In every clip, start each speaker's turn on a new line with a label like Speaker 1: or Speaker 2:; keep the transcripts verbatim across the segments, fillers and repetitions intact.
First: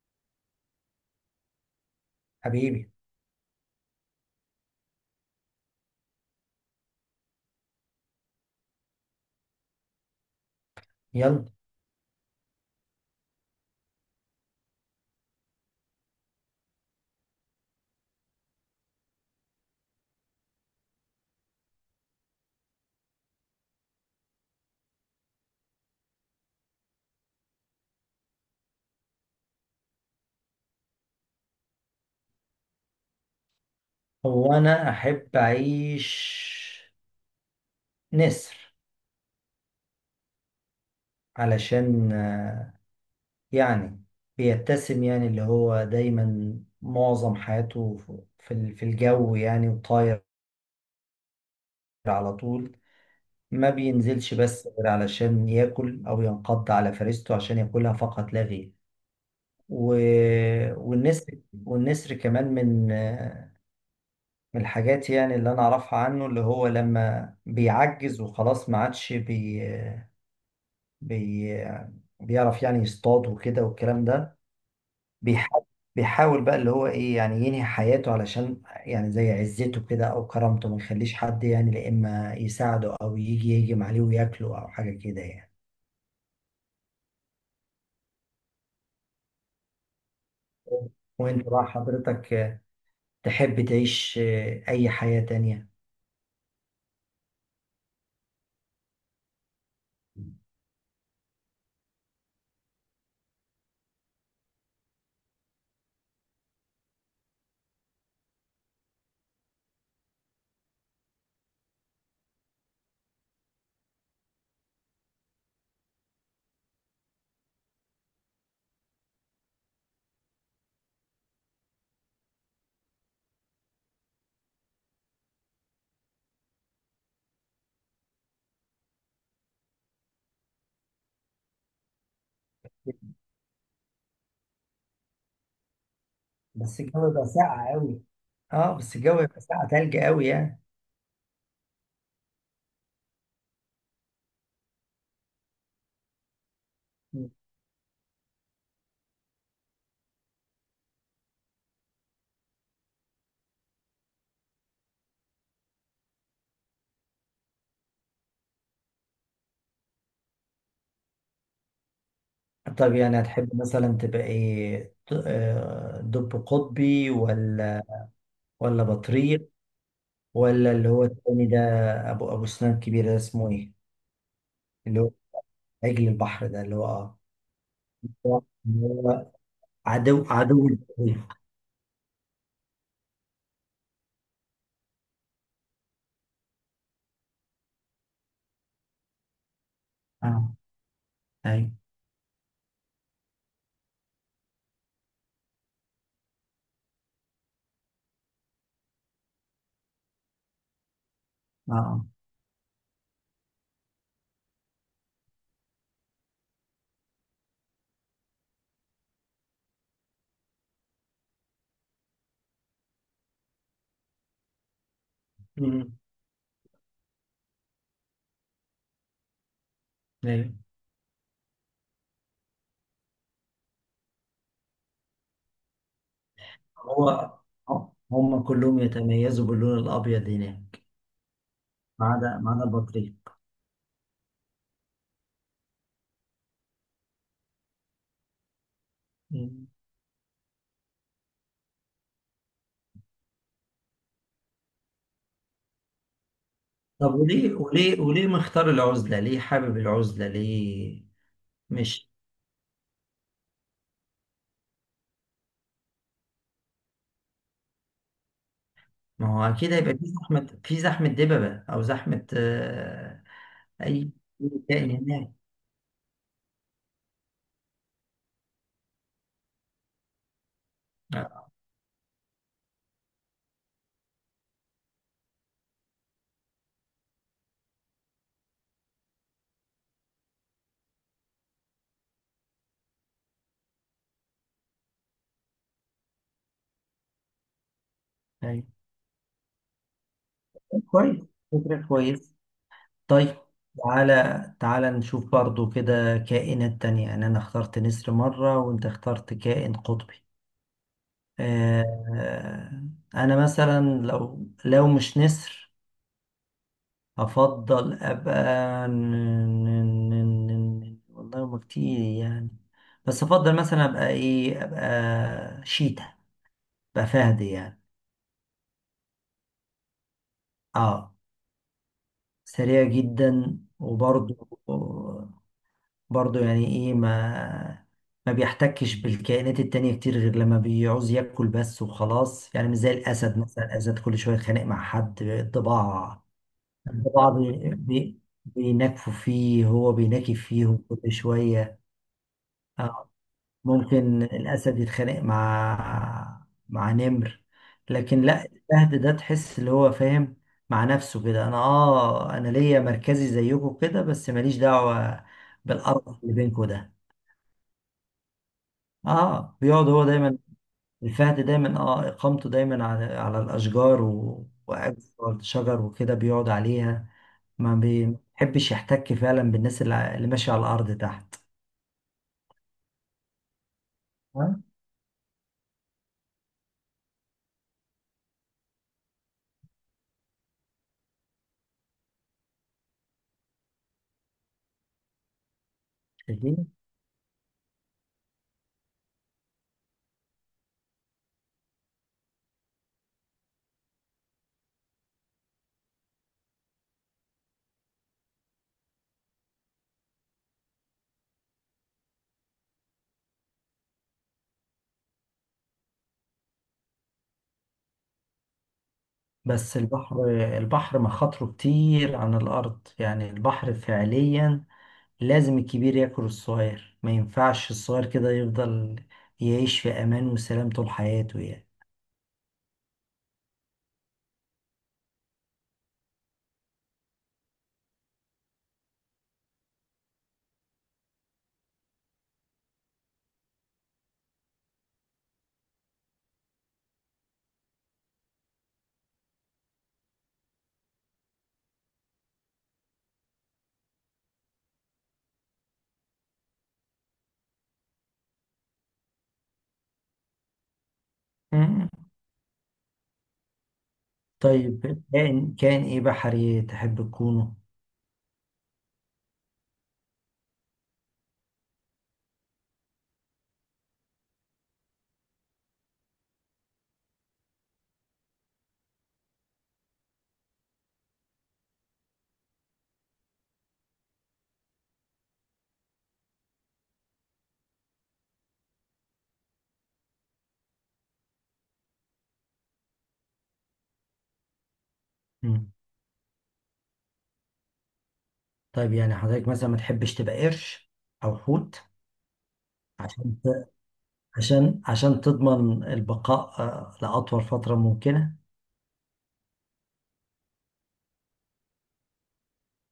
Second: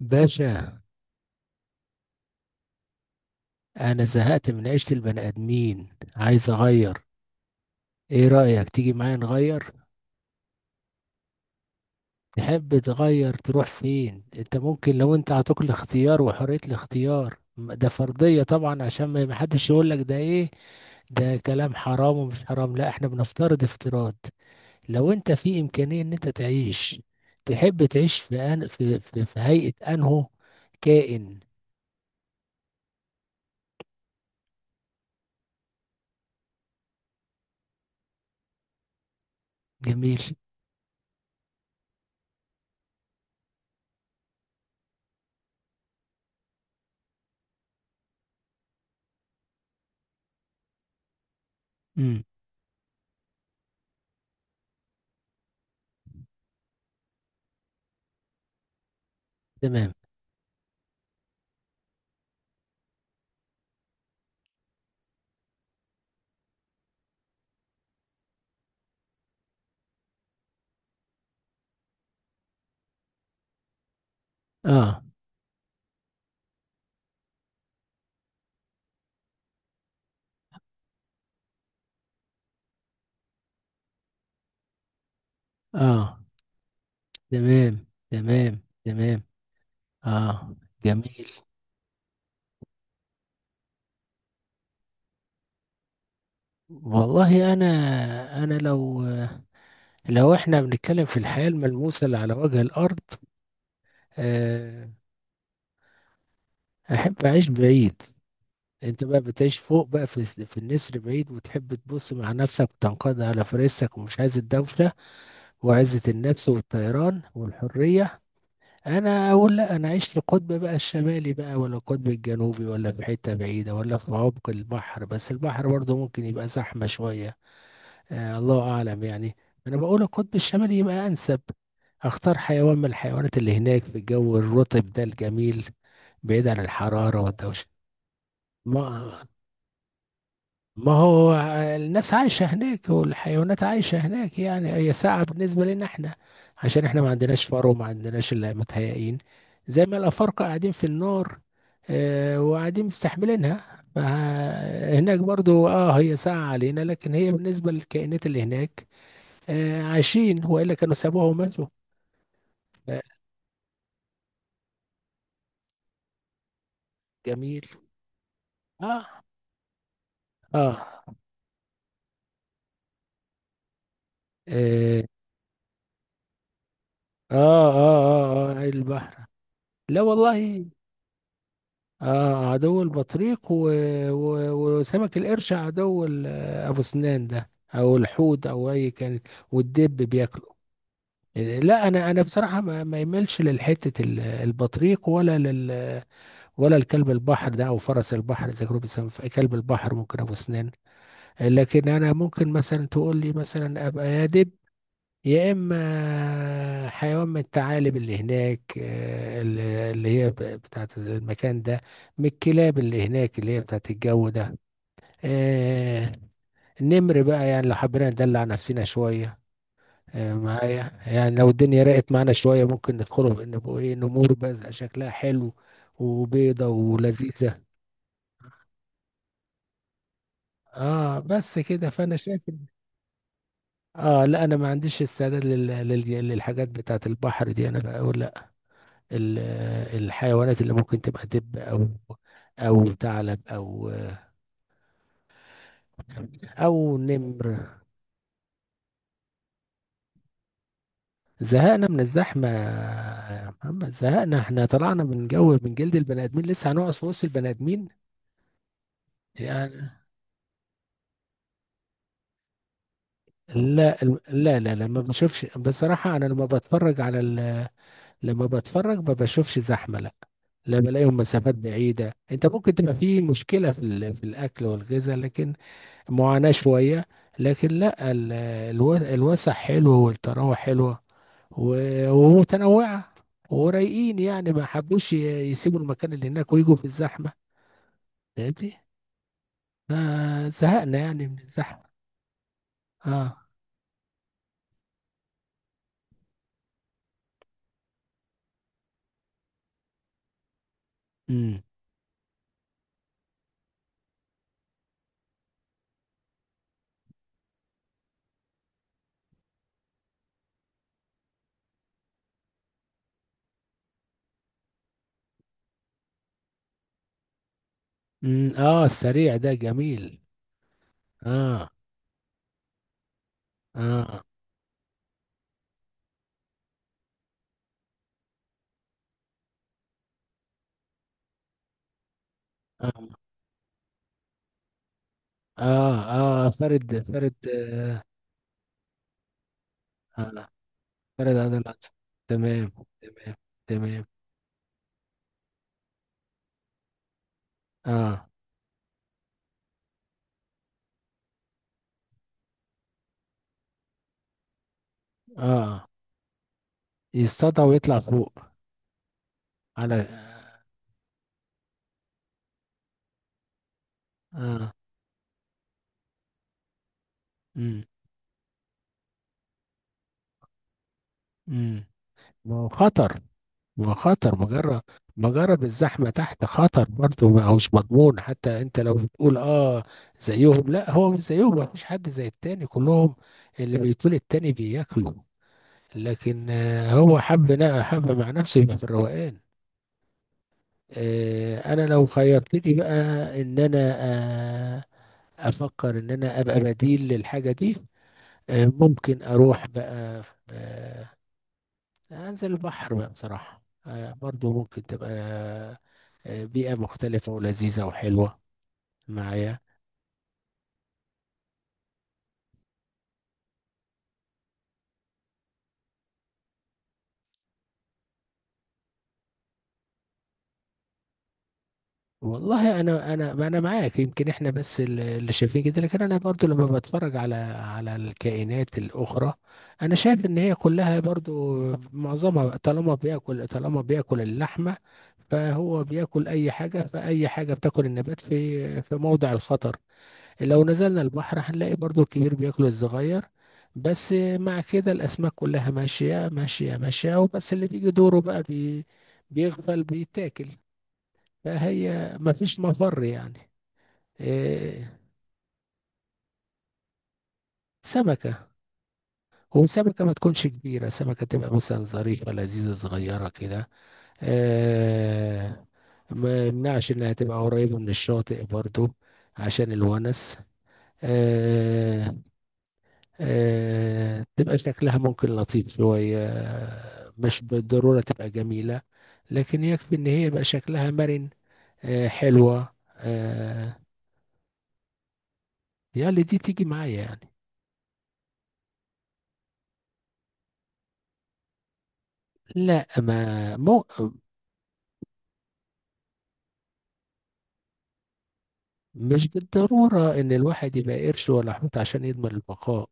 Speaker 1: باشا،
Speaker 2: حبيبي.
Speaker 1: انا زهقت من عيشة البني ادمين. عايز اغير. ايه رأيك تيجي معايا نغير؟
Speaker 2: يلا.
Speaker 1: تحب تغير تروح فين؟ انت ممكن، لو انت عطوك الاختيار وحرية الاختيار، م- ده فرضية طبعا، عشان ما ما حدش يقول لك ده ايه. ده كلام حرام ومش حرام. لا احنا بنفترض افتراض. لو انت في امكانية ان انت تعيش، تحب تعيش في أن... في... في... في هيئة انه كائن.
Speaker 2: هو انا احب اعيش نسر
Speaker 1: جميل.
Speaker 2: علشان آه، يعني بيتسم، يعني اللي هو دايما معظم حياته في ال- في الجو يعني وطاير
Speaker 1: امم.
Speaker 2: على طول. ما بينزلش بس غير علشان ياكل او ينقض على فريسته عشان ياكلها فقط لا غير. و...
Speaker 1: تمام.
Speaker 2: والنسر والنسر كمان من آه، من الحاجات يعني اللي انا اعرفها عنه، اللي هو لما بيعجز وخلاص ما عادش بي بي... بيعرف يعني يصطاد وكده والكلام ده.
Speaker 1: اه،
Speaker 2: بيحاول بيحاول بقى اللي هو ايه يعني، ينهي حياته علشان يعني زي عزته كده او كرامته، ما يخليش حد يعني لا اما يساعده او يجي يهجم عليه وياكله او حاجة كده يعني.
Speaker 1: اه. تمام، تمام، تمام. اه. جميل.
Speaker 2: وانت بقى حضرتك، آه، تحب تعيش آه، اي حياة تانية؟
Speaker 1: والله انا، انا لو لو احنا بنتكلم في الحياة الملموسة اللي على وجه الارض، آه احب اعيش بعيد. انت بقى بتعيش فوق بقى في في النسر بعيد، وتحب تبص مع نفسك وتنقض على فريسك ومش عايز الدوشة وعزة النفس والطيران والحرية. انا اقول لا، انا عشت القطب بقى الشمالي بقى، ولا القطب الجنوبي، ولا في حته بعيده، ولا في عمق البحر. بس البحر برضه ممكن يبقى زحمه شويه. آه الله اعلم يعني. انا بقول القطب الشمالي يبقى انسب. اختار حيوان من الحيوانات اللي هناك في الجو الرطب ده الجميل، بعيد عن
Speaker 2: بس الجو
Speaker 1: الحراره
Speaker 2: بقى
Speaker 1: والدوشه.
Speaker 2: ساقع قوي. اه بس
Speaker 1: ما
Speaker 2: الجو يبقى ساقع تلج قوي يعني.
Speaker 1: ما هو الناس عايشة هناك والحيوانات عايشة هناك، يعني هي ساعة بالنسبة لنا احنا، عشان احنا ما
Speaker 2: مم.
Speaker 1: عندناش فار وما عندناش اللي متهيئين، زي ما الأفارقة قاعدين في النار، اه، وقاعدين مستحملينها. فهناك برضو اه هي ساعة علينا، لكن هي بالنسبة للكائنات اللي هناك، اه، عايشين وإلا كانوا سابوها وماتوا.
Speaker 2: طب
Speaker 1: آه،
Speaker 2: يعني هتحب مثلا تبقى ايه، ط- آه، دب قطبي،
Speaker 1: جميل.
Speaker 2: ولا ولا
Speaker 1: اه.
Speaker 2: بطريق، ولا
Speaker 1: اه.
Speaker 2: اللي هو التاني ده، ابو ابو سنان كبير ده اسمه ايه؟ اللي
Speaker 1: اه.
Speaker 2: هو عجل البحر ده، اللي هو
Speaker 1: اه، اه، آه،
Speaker 2: اه
Speaker 1: آه، آه،
Speaker 2: اللي
Speaker 1: البحر.
Speaker 2: هو
Speaker 1: لا
Speaker 2: عدو
Speaker 1: والله.
Speaker 2: عدو البحر؟
Speaker 1: اه، عدو البطريق و... و... وسمك القرش، عدو ال- ابو سنان ده، او الحوت، او اي كانت، والدب
Speaker 2: اه،
Speaker 1: بياكله.
Speaker 2: ايوه،
Speaker 1: لا، انا انا بصراحه ما ما يملش للحته، ال- البطريق، ولا لل ولا الكلب البحر ده او فرس البحر، اذا كانوا بيسموه كلب البحر. ممكن ابو سنان،
Speaker 2: اه،
Speaker 1: لكن
Speaker 2: آه.
Speaker 1: انا ممكن مثلا تقول لي مثلا ابقى يا دب، يا اما حيوان من الثعالب اللي هناك، آه، اللي اللي هي ب- بتاعت المكان ده، من الكلاب اللي هناك اللي هي بتاعت الجو ده.
Speaker 2: امم.
Speaker 1: آه، نمر بقى يعني لو حبينا ندلع نفسنا شوية، آه،
Speaker 2: ايوه،
Speaker 1: معايا، يعني لو الدنيا رقت معانا شوية ممكن ندخله بقى نبقوا ايه نمور، بس شكلها حلو وبيضة
Speaker 2: هو
Speaker 1: ولذيذة.
Speaker 2: هو- هم كلهم يتميزوا باللون الابيض هناك،
Speaker 1: اه، بس كده
Speaker 2: ما
Speaker 1: فانا
Speaker 2: عدا
Speaker 1: شايف
Speaker 2: ما عدا
Speaker 1: إن-
Speaker 2: البطريق.
Speaker 1: اه لا، انا ما عنديش استعداد لل- لل- للحاجات بتاعت البحر دي. انا بقول ال-
Speaker 2: مم.
Speaker 1: الحيوانات اللي ممكن تبقى دب، او او ثعلب، او او
Speaker 2: طب
Speaker 1: نمر.
Speaker 2: وليه وليه وليه مختار العزلة؟ ليه حابب العزلة؟ ليه؟
Speaker 1: زهقنا من
Speaker 2: مش.
Speaker 1: الزحمه يا محمد، زهقنا. احنا طلعنا من جو، من جلد البني ادمين، لسه هنقعد في وسط البني ادمين؟
Speaker 2: ما هو أكيد
Speaker 1: يعني،
Speaker 2: هيبقى في زحمة في زحمة دببة، أو زحمة آه،
Speaker 1: لا
Speaker 2: أي
Speaker 1: الم- لا، لا، لا،
Speaker 2: تاني
Speaker 1: ما
Speaker 2: هناك.
Speaker 1: بشوفش بصراحه. انا لما بتفرج على ال... لما بتفرج ما بشوفش زحمه، لا. لا بلاقيهم
Speaker 2: آه.
Speaker 1: مسافات بعيده. انت ممكن تبقى في مشكله في ال... في الاكل والغذاء، لكن معاناة شوية. لكن لا، ال- الو- الوسع حلوة والطراوة حلوة و- ومتنوعة، ورايقين. يعني ما حبوش ي- يسيبوا المكان اللي هناك ويجوا في الزحمة.
Speaker 2: أيوة.
Speaker 1: فاهمني؟ فزهقنا
Speaker 2: كويس.
Speaker 1: يعني من الزحمة.
Speaker 2: فكرة كويس. طيب،
Speaker 1: اه.
Speaker 2: تعالى تعالى نشوف برضو كده كائنات تانية يعني. أنا اخترت نسر مرة وأنت اخترت كائن قطبي.
Speaker 1: امم.
Speaker 2: آه، أنا مثلا لو لو مش نسر، أفضل أبقى ن- ن- ن- ن- ن- والله هما كتير يعني. بس أفضل مثلا أبقى إيه، أبقى شيتا، أبقى فهد يعني.
Speaker 1: امم. اه، السريع ده جميل.
Speaker 2: آه
Speaker 1: اه.
Speaker 2: سريع جدا
Speaker 1: اه.
Speaker 2: وبرضو برضه يعني ايه، ما ما بيحتكش بالكائنات التانية كتير غير لما بيعوز ياكل بس وخلاص. يعني مش زي
Speaker 1: اه.
Speaker 2: الأسد مثلا، الأسد كل شوية يتخانق مع حد،
Speaker 1: اه،
Speaker 2: الضباع،
Speaker 1: آه، فرد
Speaker 2: الضباع
Speaker 1: فرد،
Speaker 2: بي...
Speaker 1: آه،
Speaker 2: بي... بينكفوا فيه، هو بينكف
Speaker 1: آه،
Speaker 2: فيهم كل
Speaker 1: فرد
Speaker 2: شوية.
Speaker 1: عضلات. تمام،
Speaker 2: آه،
Speaker 1: تمام، تمام.
Speaker 2: ممكن الأسد يتخانق مع مع نمر. لكن
Speaker 1: اه.
Speaker 2: لا، الفهد ده تحس اللي هو فاهم مع نفسه كده، أنا آه أنا ليا مركزي زيكم كده، بس ماليش دعوة
Speaker 1: اه.
Speaker 2: بالقرف اللي بينكم ده.
Speaker 1: يصطاد ويطلع فوق
Speaker 2: اه بيقعد هو
Speaker 1: على،
Speaker 2: دايما الفهد دايما، اه اقامته دايما على على الاشجار، و...
Speaker 1: اه.
Speaker 2: وقاعد على الشجر وكده بيقعد عليها. ما
Speaker 1: امم.
Speaker 2: بيحبش يحتك فعلا بالناس اللي ع- اللي ماشيه على الارض تحت.
Speaker 1: امم. ما هو خطر، ما هو خطر.
Speaker 2: آه،
Speaker 1: مجرد مجرد الزحمه تحت خطر برضه، ما هوش مضمون. حتى انت لو بتقول اه زيهم، لا هو مش زيهم، ما فيش حد زي التاني، كلهم اللي بيطول التاني بياكلوا. لكن
Speaker 2: شايفين؟
Speaker 1: آه، هو حب نا- حب مع نفسه يبقى في الروقان. آه انا لو خيرتني بقى ان انا، آه افكر ان انا ابقى بديل للحاجه دي، آه ممكن اروح بقى، آه، انزل البحر بقى بصراحة، آه، برضو ممكن تبقى آه، بيئة مختلفة ولذيذة وحلوة معايا.
Speaker 2: بس البحر البحر مخاطره كتير عن الارض يعني. البحر فعليا لازم الكبير ياكل الصغير، ما ينفعش الصغير كده يفضل يعيش في امان وسلام طول حياته يعني.
Speaker 1: والله انا، انا انا معاك، يمكن احنا بس ال- اللي شايفين كده. لكن انا برضو لما بتفرج على على الكائنات الاخرى، انا شايف ان هي كلها برضو معظمها، طالما بياكل، طالما بياكل اللحمة، فهو بياكل اي حاجة. فاي حاجة بتاكل النبات في في موضع الخطر. لو نزلنا البحر هنلاقي برضو الكبير بياكل الصغير، بس مع كده الأسماك كلها ماشية ماشية ماشية، وبس اللي بيجي دوره بقى بي بيغفل بيتاكل.
Speaker 2: مم.
Speaker 1: فهي مفيش مفر يعني. إيه.
Speaker 2: طيب، كائن كائن ايه بحري تحب تكونه؟
Speaker 1: سمكة، وسمكة ما تكونش كبيرة، سمكة تبقى مثلا ظريفة لذيذة صغيرة كده. إيه، ما يمنعش إنها تبقى قريبة من الشاطئ برضو عشان الونس، آه، آه، تبقى شكلها ممكن لطيف شوية، آه، مش بالضرورة تبقى جميلة، لكن يكفي ان هي يبقى شكلها مرن آه، حلوة آه، يعني دي تيجي معايا يعني.
Speaker 2: طيب يعني حضرتك مثلا ما تحبش تبقى قرش او حوت،
Speaker 1: لا،
Speaker 2: عشان
Speaker 1: ما مو
Speaker 2: عشان عشان تضمن البقاء آه، لاطول فتره ممكنه؟
Speaker 1: مش بالضرورة ان الواحد يبقى قرش ولا حوت عشان يضمن البقاء.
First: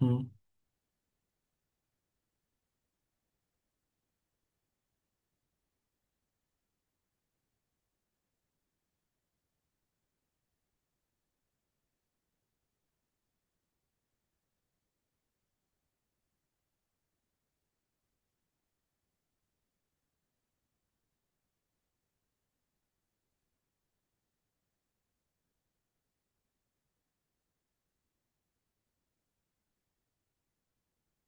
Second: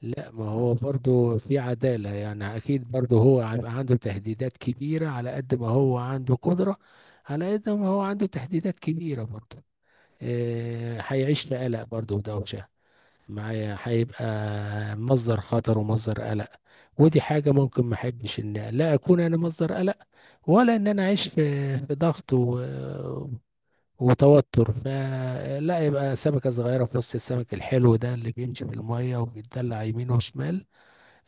Speaker 2: مم.
Speaker 1: لا ما هو برضو في عدالة يعني، اكيد برضو هو هيبقى عنده تهديدات كبيرة على قد ما هو عنده قدرة. على قد ما هو عنده تهديدات كبيرة برضو، آه، هيعيش في قلق برضه ودوشة. معايا هيبقى مصدر خطر ومصدر قلق، ودي حاجة ممكن ما احبش ان لا اكون انا مصدر قلق، ولا ان انا اعيش في في ضغط و... وتوتر. فلا، يبقى سمكة صغيرة في نص السمك الحلو ده اللي بيمشي في المية وبيتدلع يمين وشمال،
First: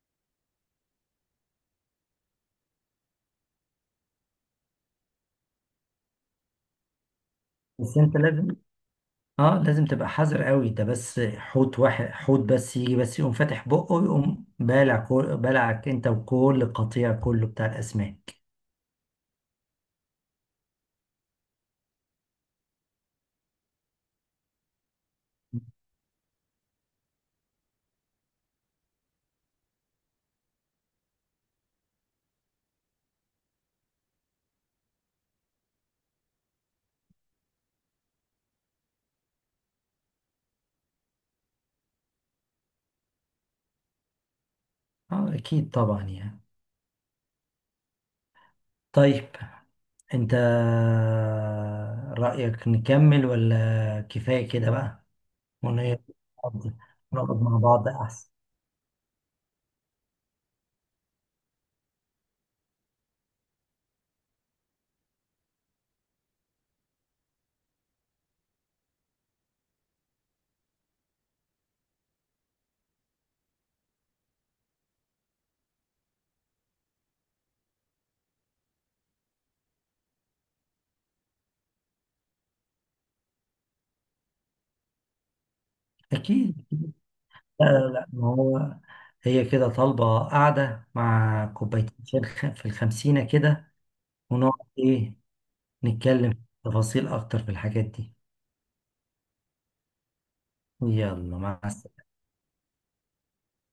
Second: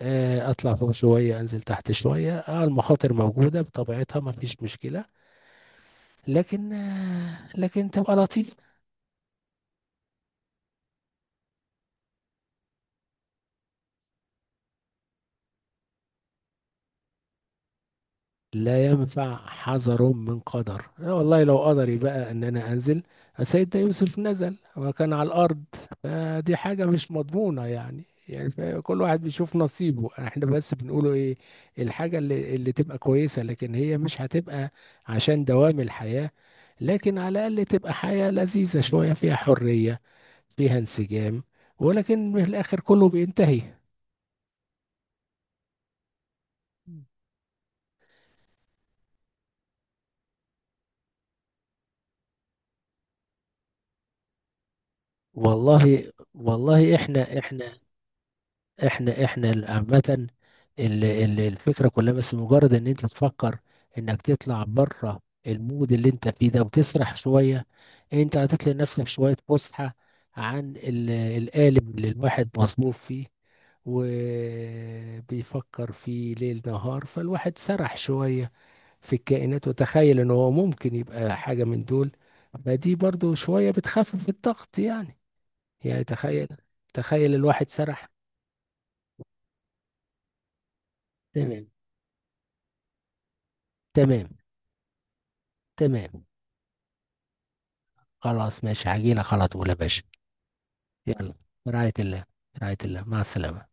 Speaker 1: آه، اطلع فوق شوية انزل تحت شوية. اه المخاطر موجودة بطبيعتها ما فيش مشكلة، لكن آه، لكن
Speaker 2: بس
Speaker 1: تبقى
Speaker 2: انت لازم
Speaker 1: لطيف.
Speaker 2: اه لازم تبقى حذر قوي. ده بس حوت واحد، حوت بس يجي، بس يقوم فاتح بقه ويقوم بالع كل، بالعك انت وكل قطيع كله بتاع الاسماك.
Speaker 1: لا ينفع حذر من قدر. أنا والله لو قدري بقى ان انا انزل، سيدنا يوسف نزل وكان على الارض. فدي حاجة مش مضمونة يعني. يعني كل واحد بيشوف نصيبه. احنا بس بنقوله ايه، الحاجة اللي, اللي تبقى كويسة، لكن هي مش هتبقى عشان دوام الحياة، لكن على الاقل تبقى حياة لذيذة شوية فيها حرية، فيها انسجام، ولكن في الاخر كله بينتهي.
Speaker 2: اه، اكيد طبعا يعني. طيب، انت رأيك نكمل ولا كفاية كده بقى؟ أغنية.
Speaker 1: والله، والله،
Speaker 2: نقعد
Speaker 1: احنا،
Speaker 2: مع
Speaker 1: احنا
Speaker 2: بعض أحسن.
Speaker 1: احنا احنا ال- عامة، ال- ال- الفكرة كلها بس مجرد ان انت تفكر انك تطلع بره المود اللي انت فيه ده وتسرح شوية. انت هتطلع لنفسك شوية فسحة عن ال- القالب اللي الواحد مصبوب فيه وبيفكر فيه ليل نهار. فالواحد سرح شوية في الكائنات وتخيل ان هو ممكن يبقى حاجة من دول. فدي برضو شوية بتخفف الضغط يعني. يعني تخيل،
Speaker 2: أكيد.
Speaker 1: تخيل
Speaker 2: لا،
Speaker 1: الواحد
Speaker 2: لا، لا،
Speaker 1: سرح.
Speaker 2: ما هو هي كده طالبة قاعدة مع
Speaker 1: تمام،
Speaker 2: كوبايتين شاي الخ- في الخمسينة كده،
Speaker 1: تمام،
Speaker 2: ونقعد إيه،
Speaker 1: تمام.
Speaker 2: نتكلم تفاصيل أكتر في الحاجات دي.
Speaker 1: خلاص ماشي، هجيلك على طول يا باشا. يلا.
Speaker 2: يلا، مع
Speaker 1: برعاية
Speaker 2: السلامة.
Speaker 1: الله. برعاية الله، مع السلامة.